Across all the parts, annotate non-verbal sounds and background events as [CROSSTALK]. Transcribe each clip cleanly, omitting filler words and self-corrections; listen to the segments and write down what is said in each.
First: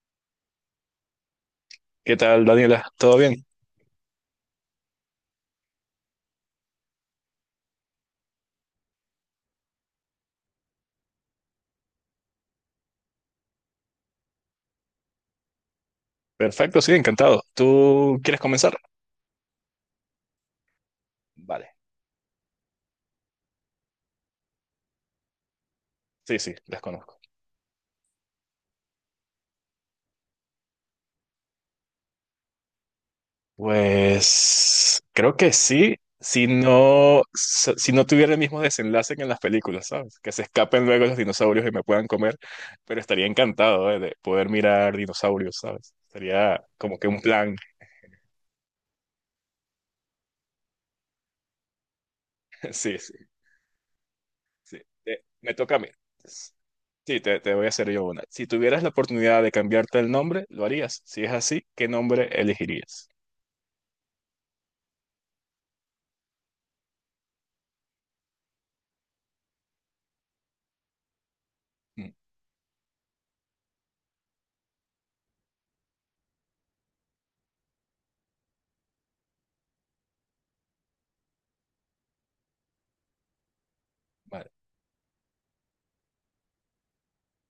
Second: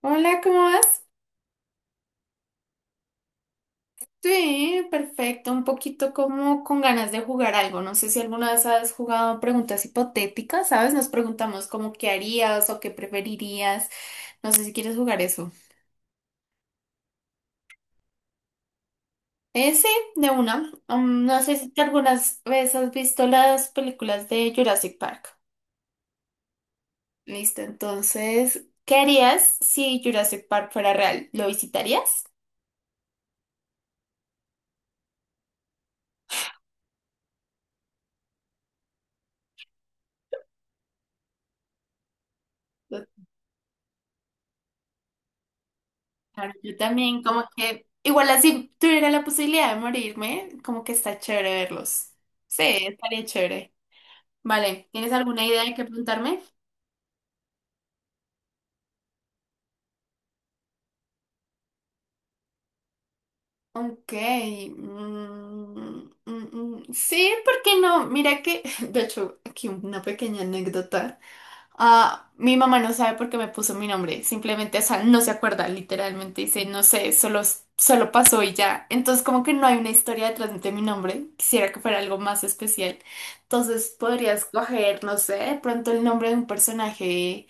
Hola, ¿cómo vas? ¿Qué tal, Daniela? ¿Todo bien? Sí, perfecto, un poquito como con ganas de jugar algo. No sé si alguna vez has jugado preguntas hipotéticas, ¿sabes? Nos preguntamos como qué harías o qué preferirías. No sé si quieres jugar eso. Perfecto, sí, encantado. ¿Tú quieres comenzar? Sí, de una. No sé si Vale. te algunas veces has visto las películas de Jurassic Park. Sí, sí, las conozco. Listo, entonces, ¿qué harías si Jurassic Park fuera real? ¿Lo visitarías? Pues creo que sí, si no, si no tuviera el mismo desenlace que en las películas, ¿sabes? Que se escapen luego los dinosaurios y me puedan comer, pero estaría encantado, de poder mirar dinosaurios, ¿sabes? Claro, Sería yo como que un también, como plan. que, igual así tuviera la posibilidad de morirme, como que está chévere verlos. Sí, [LAUGHS] Sí, sí, estaría chévere. sí. Vale, ¿tienes Eh, alguna me idea de toca a qué mí. preguntarme? Sí, te voy a hacer yo una. Si tuvieras la oportunidad de cambiarte el nombre, ¿lo harías? Si es así, ¿qué nombre elegirías? Ok. mm, mm, sí, ¿por qué no? Mira que, [LAUGHS] de hecho, aquí una pequeña anécdota. Mm. Ah, mi mamá no sabe por qué me puso mi nombre, simplemente, o sea, no se acuerda, literalmente dice, no sé, solo, solo pasó y ya. Entonces, como que no hay una historia detrás de mi nombre, quisiera que fuera algo más especial. Entonces, podrías Vale. coger, no sé, de pronto el nombre de un personaje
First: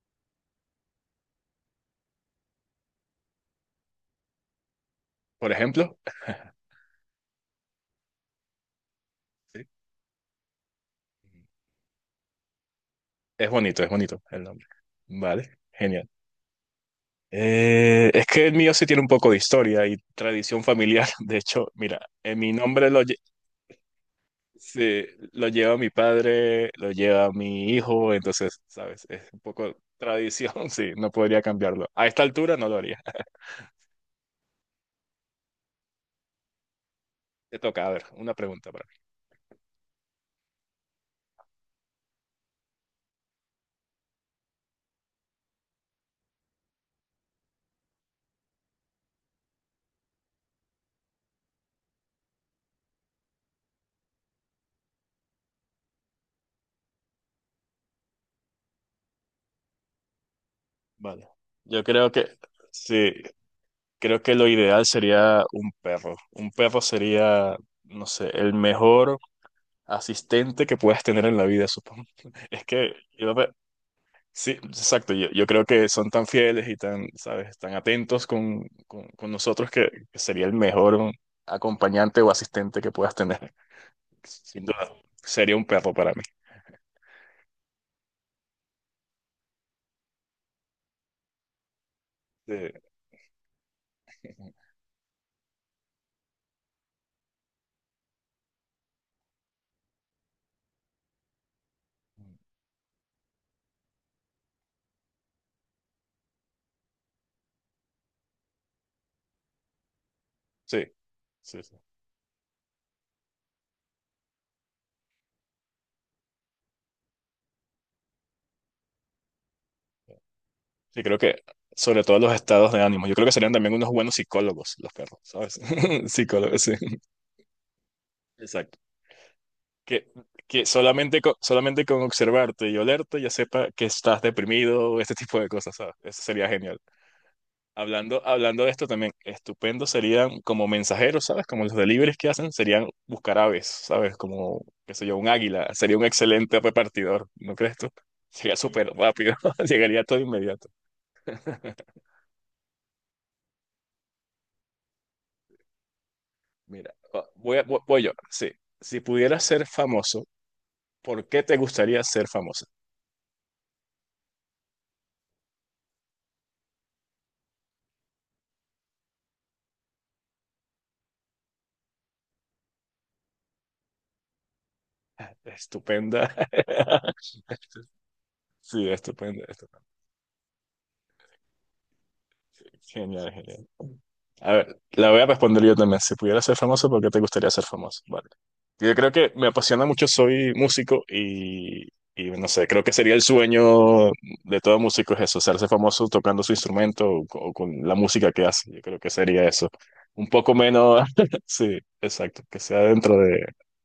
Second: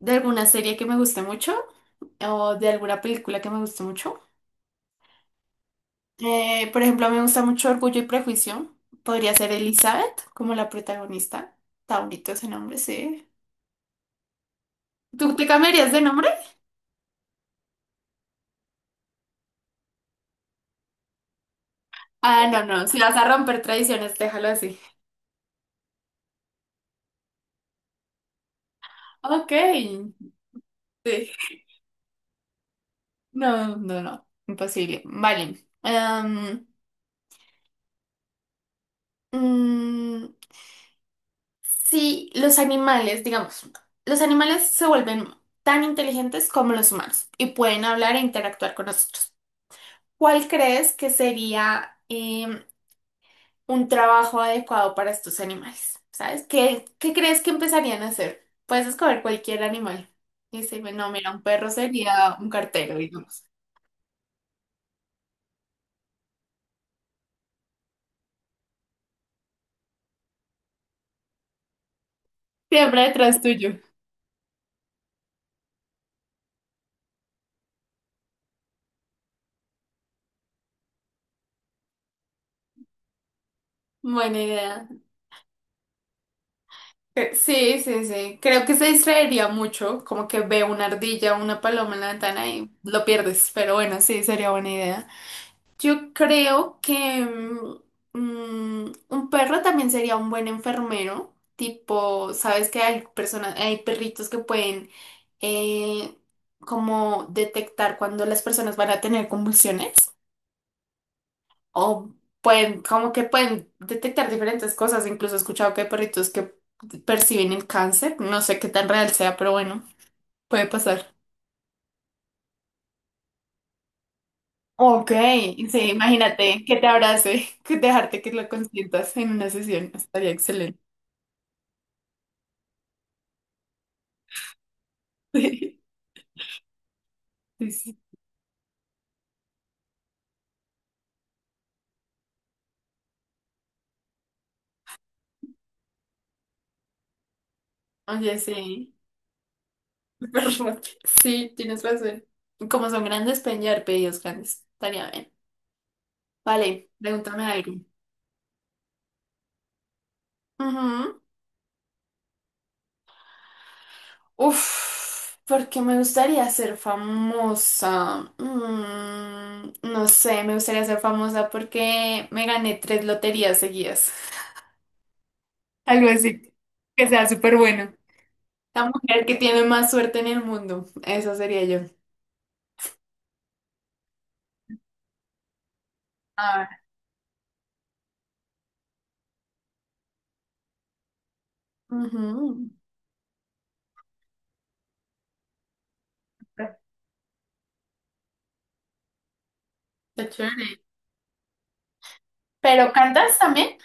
de alguna serie que me guste mucho o de alguna película que me guste mucho. Por ejemplo, Por ejemplo, me gusta mucho Orgullo y Prejuicio, podría ser sí. Elizabeth como la protagonista. Está bonito ese nombre, sí. Es bonito, es bonito el nombre. ¿Tú te Vale, cambiarías de genial. nombre? Es que el mío sí tiene un poco de historia y tradición familiar. [LAUGHS] De hecho, mira, en Ah, mi no, no, nombre, si vas a romper tradiciones, déjalo así. sí, lo lleva mi padre, lo lleva mi hijo, entonces, ¿sabes? Es un Ok, poco tradición, [LAUGHS] sí, no sí. podría cambiarlo. A esta altura no lo haría. No, no, no, imposible. Vale. [LAUGHS] Te toca, a ver, una pregunta para mí. mm, sí, los animales, digamos, los animales se vuelven tan inteligentes como los humanos y pueden hablar e interactuar con nosotros. ¿Cuál crees que sería un trabajo adecuado para estos animales? ¿Sabes? ¿Qué, qué crees que empezarían a hacer? Puedes escoger cualquier animal. Y decirme, no, Vale. mira, un perro Yo creo que, sería un cartero, sí, digamos. creo que lo ideal sería un perro. Un perro sería, no sé, el mejor asistente que puedas tener en la vida, supongo. [LAUGHS] Es que, Siempre yo detrás ve- tuyo. sí, exacto, yo creo que son tan fieles y tan, ¿sabes? Tan atentos con nosotros, que sería el mejor acompañante o asistente que puedas tener. [LAUGHS] Buena Sin idea. duda, sería un perro para mí. Sí, sí, sí. Creo que se distraería mucho, como que ve una ardilla o una paloma en la ventana y Eh, lo pierdes, pero bueno, sí, sería buena idea. Yo creo que un perro también sería un buen enfermero, tipo, sabes que hay personas, hay perritos que pueden eh, como detectar cuando las personas van a tener convulsiones. Sí, sí, sí. O pueden, como que pueden detectar diferentes cosas. Incluso he escuchado que hay perritos que perciben el cáncer. No sé qué tan real sea, pero bueno, puede Sí, pasar. creo que sobre todo los estados de ánimo. Yo creo que serían también unos buenos psicólogos los Ok, perros, ¿sabes? sí, [LAUGHS] Psicólogos, imagínate sí. que te abrace, [LAUGHS] que dejarte que lo Exacto. consientas en una sesión. Que, Estaría que excelente. solamente con observarte y olerte ya sepa que estás deprimido o este tipo de cosas, ¿sabes? [LAUGHS] Eso sería genial. Sí, sí. Hablando de esto también, estupendo serían como mensajeros, ¿sabes? Como los deliveries que hacen, serían buscar aves, ¿sabes? Como, qué sé yo, un águila. Sería un excelente repartidor, ¿no crees tú? [LAUGHS] Oye, Sería súper sí. rápido, [LAUGHS] llegaría todo [LAUGHS] inmediato. Perro. Sí, tienes [LAUGHS] razón. Como son grandes, pueden llevar pedidos grandes. Estaría bien. Vale, Mira, va- pregúntame voy, a- algo. voy, voy yo, sí. Si pudieras ser famoso, Ujú. ¿por qué te gustaría ser famoso? Uf, porque me gustaría ser famosa. No sé, me gustaría ser famosa porque me gané tres loterías seguidas. [LAUGHS] Algo Estupenda. así, que sea [LAUGHS] súper bueno. La Sí, mujer que estupenda. tiene más suerte en el mundo. Eso sería yo. Genial, genial. A ver, la voy a responder yo también. Si pudiera ser Ah, famoso, ¿por qué te gustaría ser famoso? Vale. Yo creo que me apasiona mucho, soy músico y no sé, ujú, creo que sería el sueño de todo músico es eso, hacerse famoso tocando su instrumento o con la música que hace. Yo creo que sería eso. Un está poco chévere. menos, [LAUGHS] sí, exacto, que sea ¿Pero dentro cantas de... también?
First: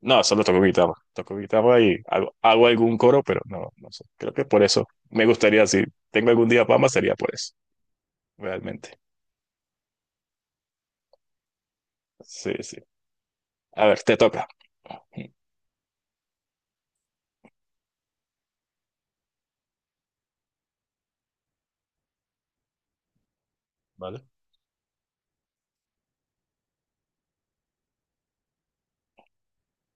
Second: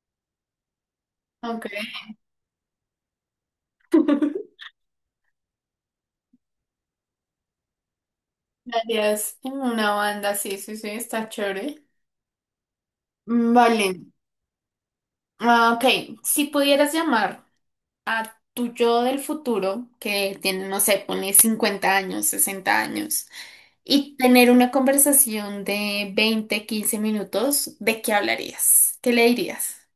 No, solo toco guitarra, toco Ok. guitarra y hago algún coro, pero no, no sé. Creo que [LAUGHS] por eso me gustaría, si tengo algún día fama, sería por eso, realmente. Darías en una banda, sí, sí, sí, está chévere. Sí, sí. A ver, Vale. te toca. Ah, ok, si pudieras llamar a tu yo del futuro, que tiene, no sé, pone 50 años, 60 años, y ¿Vale? tener una conversación de 20 15 minutos, ¿de qué hablarías? ¿Qué le dirías?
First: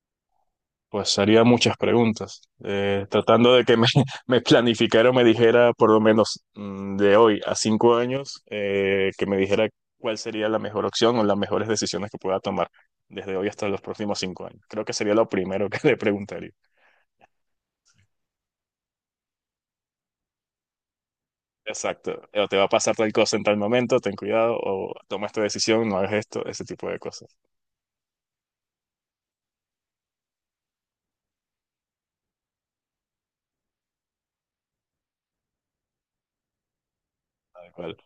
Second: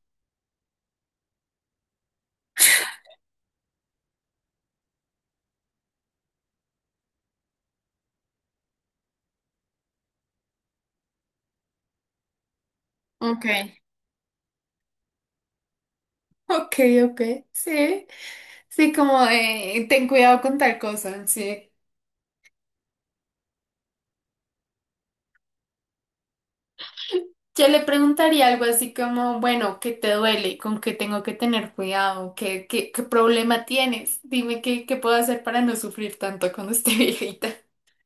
Pues haría muchas preguntas, tratando de que me, [LAUGHS] me planificara o me dijera, por lo menos, de hoy a 5 años, que me dijera cuál sería la mejor opción o las mejores decisiones que pueda tomar desde Ok, hoy hasta los próximos 5 años. Creo que sería lo primero que [LAUGHS] le preguntaría. ok, ok, sí. Sí, como de, ten cuidado con tal cosa, sí. Exacto. O te va a pasar tal cosa en tal momento, ten cuidado, o toma esta decisión, no hagas esto, ese tipo de cosas. Yo le preguntaría algo así como, bueno, ¿qué te duele? ¿Con qué tengo que tener cuidado? ¿Qué, qué, qué problema tienes? Dime qué, qué puedo hacer para no sufrir tanto cuando esté [LAUGHS] viejita. Tal cual.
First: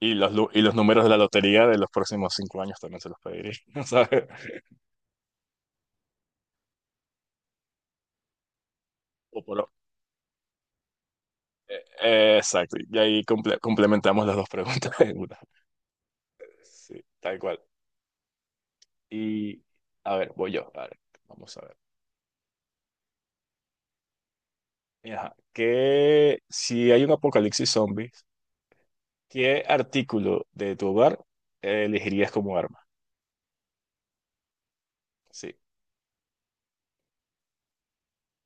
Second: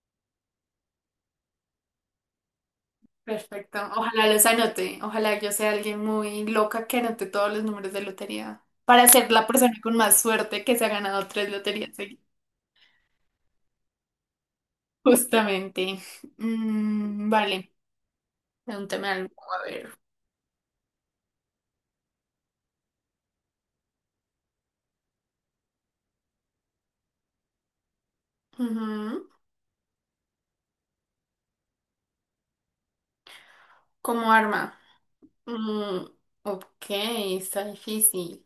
Y los números de la lotería de los próximos 5 años también se los pediría, Perfecto. [LAUGHS] ¿sabes? Ojalá los anote. Ojalá yo sea alguien muy loca que anote todos los números de lotería para ser O la por, persona con más suerte que se ha ganado tres loterías seguidas. Exacto, y ahí complementamos las dos preguntas en una. Justamente. Sí, tal cual. Vale. Pregúntame algo. Y A ver. a ver, voy yo. A ver, vamos a ver. Ajá. Si hay un apocalipsis zombies, Ujú. ¿qué artículo de tu hogar elegirías como arma? Como arma. Sí, Mm, ok, está difícil.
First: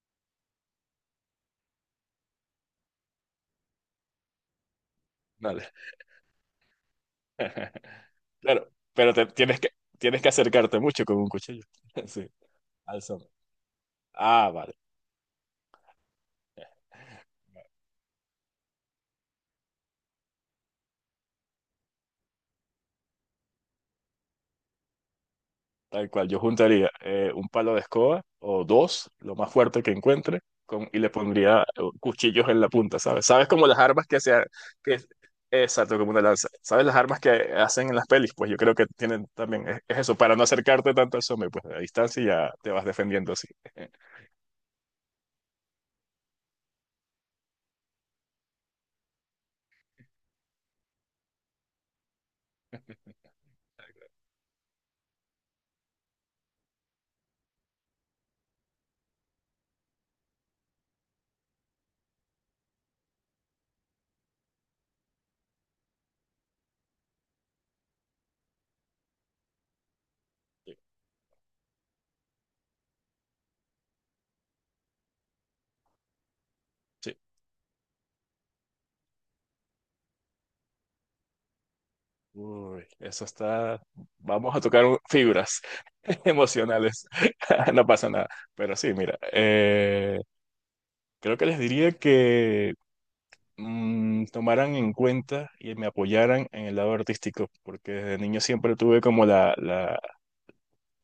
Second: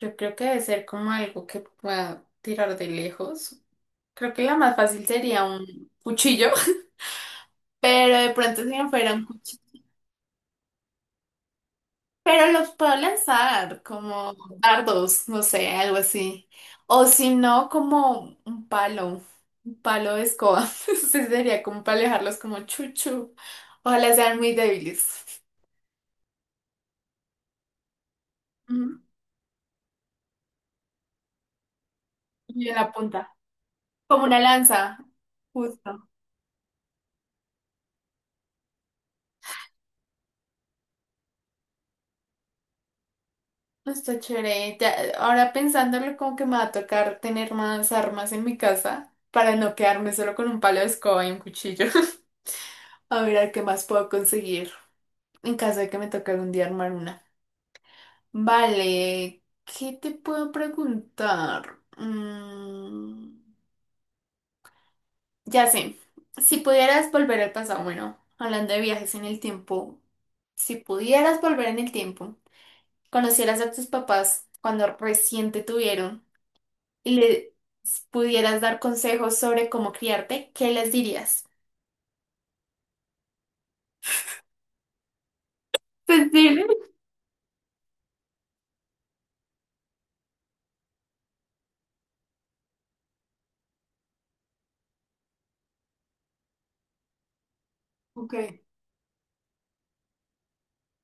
Yo creo que debe ser como algo que pueda tirar de lejos. Creo que la más fácil sería dale. un cuchillo, [LAUGHS] [LAUGHS] pero de pronto si Claro, no fuera pero un cuchillo. tienes que acercarte mucho con un cuchillo. [LAUGHS] Sí, Pero los puedo al zombie. lanzar como Ah, vale. dardos, no sé, algo así. O si no, como un palo de escoba. [LAUGHS] Sí, sería como para alejarlos como chuchu. Ojalá sean muy débiles. Tal cual, yo juntaría un palo de escoba o Ujú. dos, lo más fuerte que encuentre, y le pondría cuchillos en Y la en la punta, ¿sabes? punta. ¿Sabes como las armas que Como se... una ha- lanza, Que, exacto, justo. como una lanza. ¿Sabes las armas que hacen en las pelis? Pues yo creo que tienen también. Es eso, para no acercarte tanto al zombie, pues a distancia ya te vas defendiendo así. [LAUGHS] Está chévere. Ya, ahora pensándolo, como que me va a tocar tener más armas en mi casa para no quedarme solo con un palo de escoba y un cuchillo. [LAUGHS] A ver qué más puedo conseguir en caso de que me toque algún día armar una. Vale, ¿qué te puedo preguntar? Ya sé, si pudieras volver al pasado, bueno, hablando de viajes en el tiempo, si pudieras volver en el tiempo, conocieras a tus papás cuando recién te tuvieron Sí. y les pudieras dar consejos sobre cómo criarte, ¿qué les dirías? Uy, eso está. Vamos a tocar fibras [LAUGHS] Pues dile. emocionales. [LAUGHS] No pasa nada. Pero sí, mira, creo que les diría que tomaran en cuenta y me apoyaran en el lado artístico, porque desde Ok. niño siempre tuve como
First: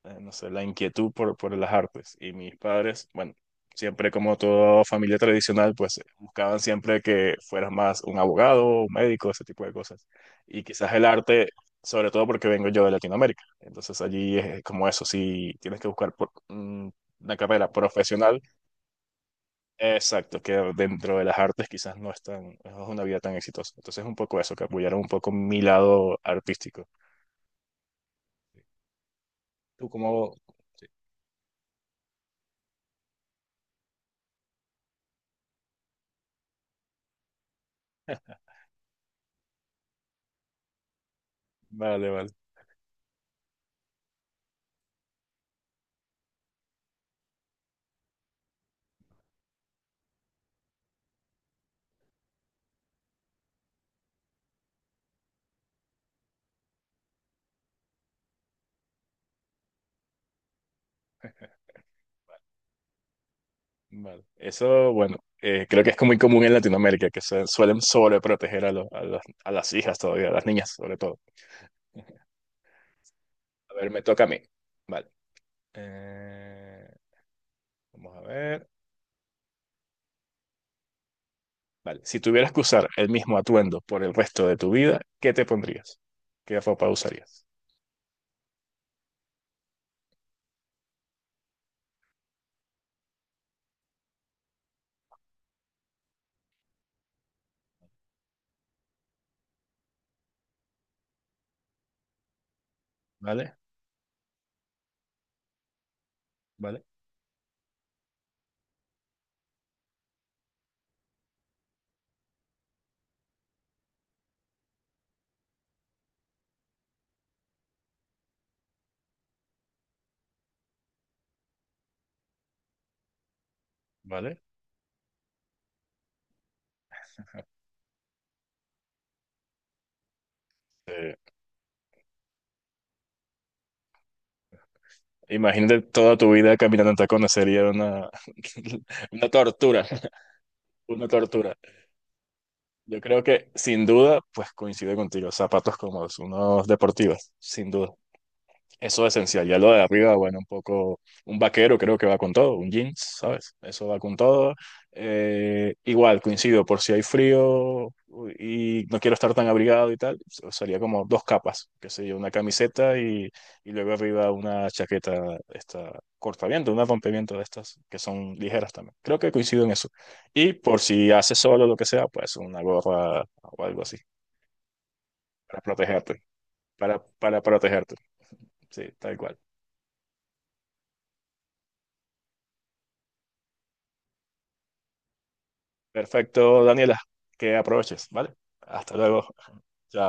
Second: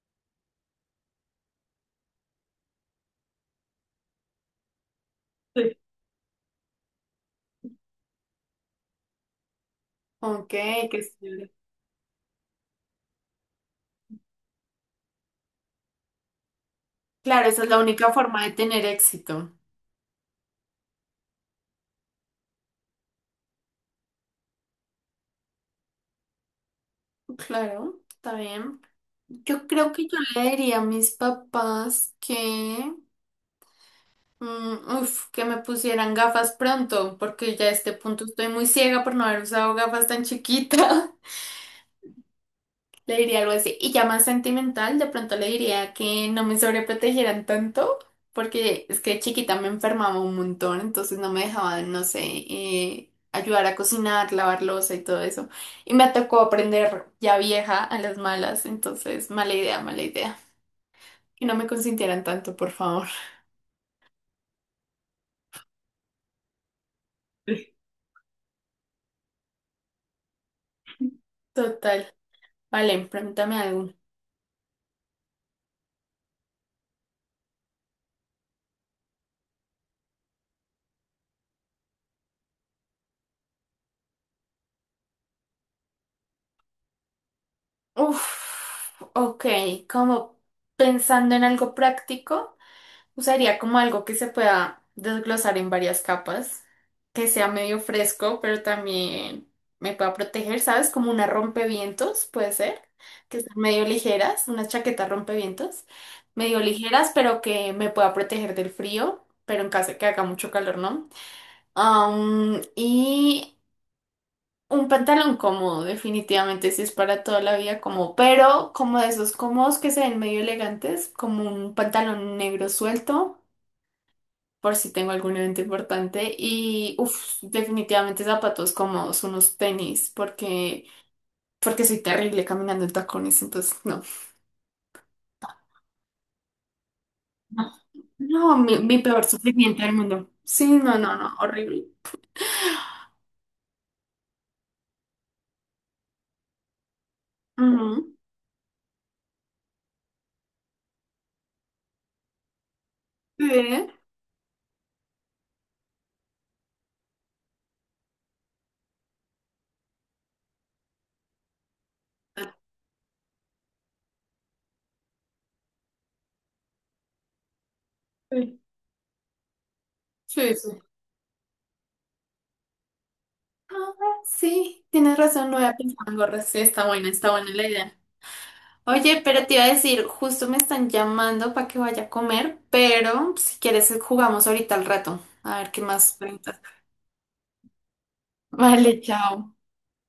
no sé, la inquietud por las artes. Y mis padres, bueno, siempre como toda familia tradicional, Sí. pues buscaban siempre que fueras más un abogado, un médico, ese tipo de cosas. Ok, Y qué quizás el arte, chévere. sobre todo porque vengo yo de Latinoamérica. Entonces allí es como eso, si tienes que buscar por, una Claro, esa es carrera la única profesional. forma de tener éxito. Exacto, que dentro de las artes quizás no es una vida tan exitosa. Entonces un poco eso, que apoyaron un poco mi lado artístico. Claro, está bien. Yo ¿Tú creo que yo cómo? le diría a Sí, mis papás que, uf, que me pusieran gafas pronto, porque ya a este punto estoy muy ciega por no haber usado gafas tan chiquita. [LAUGHS] vale, vale, Le diría algo así. Y ya más sentimental, de pronto le diría que no me sobreprotegieran tanto, porque es que de chiquita me enfermaba un montón, entonces no me dejaban, no sé, ayudar a cocinar, lavar loza y todo eso. Y me tocó aprender ya vieja a las malas, entonces mala idea, mala idea. Que no me consintieran tanto, por favor. vale. Eso, bueno, creo que es muy común en Latinoamérica, que se suelen sobreproteger a las hijas todavía, a las niñas sobre todo. [LAUGHS] Total. Vale, pregúntame A algo. ver, me toca a mí. Vale. Eh, vamos a ver. Vale. Si tuvieras que usar el mismo atuendo por el resto de tu vida, ¿qué te pondrías? ¿Qué ropa usarías? Uf, ok, como pensando en algo práctico, usaría como algo que se pueda desglosar en varias capas, que sea medio fresco, pero también me pueda proteger, ¿sabes? Como una rompevientos, puede ser, que ¿Vale? sean medio ligeras, una chaqueta rompevientos, medio ¿Vale? ligeras, pero que me pueda proteger del frío, pero en caso de que haga mucho calor, ¿no? Y un pantalón cómodo, definitivamente, si es para toda la vida como, pero como de esos cómodos que se ven medio elegantes, como un pantalón negro suelto, ¿Vale? por si tengo algún evento importante, y uff, definitivamente zapatos cómodos, unos tenis, porque, porque soy terrible caminando en tacones, entonces no. Imagínate toda tu vida caminando en tacones, sería No, una, no, mi, [LAUGHS] mi peor una sufrimiento tortura, del mundo. Sí, no, una no, no, tortura. horrible. Yo creo que sin duda, pues coincido contigo, zapatos cómodos, unos deportivos, sin duda. Ujú. Eso es esencial. Ya lo de arriba, bueno, un poco, un vaquero creo que va con todo, un jeans, ¿sabes? Sí, Eso va con todo. Igual, coincido, por si hay frío y no quiero estar tan abrigado y tal, sería como dos capas, que yo una camiseta y luego arriba una chaqueta, esta, cortaviento, una rompeviento de estas, que son ligeras también. Creo que coincido en eso. Y sí, sí. por si hace solo lo que sea, pues una gorra o Ah, algo así, sí, tienes razón, no para había pensado en protegerte, gorras. Sí, para, está para buena la protegerte, idea. sí, tal Oye, cual. pero te iba a decir, justo me están llamando para que vaya a comer, pero si quieres jugamos ahorita al rato. A ver qué más preguntas. Perfecto, Daniela, que aproveches, ¿vale? Hasta Vale, luego. chao. Chao.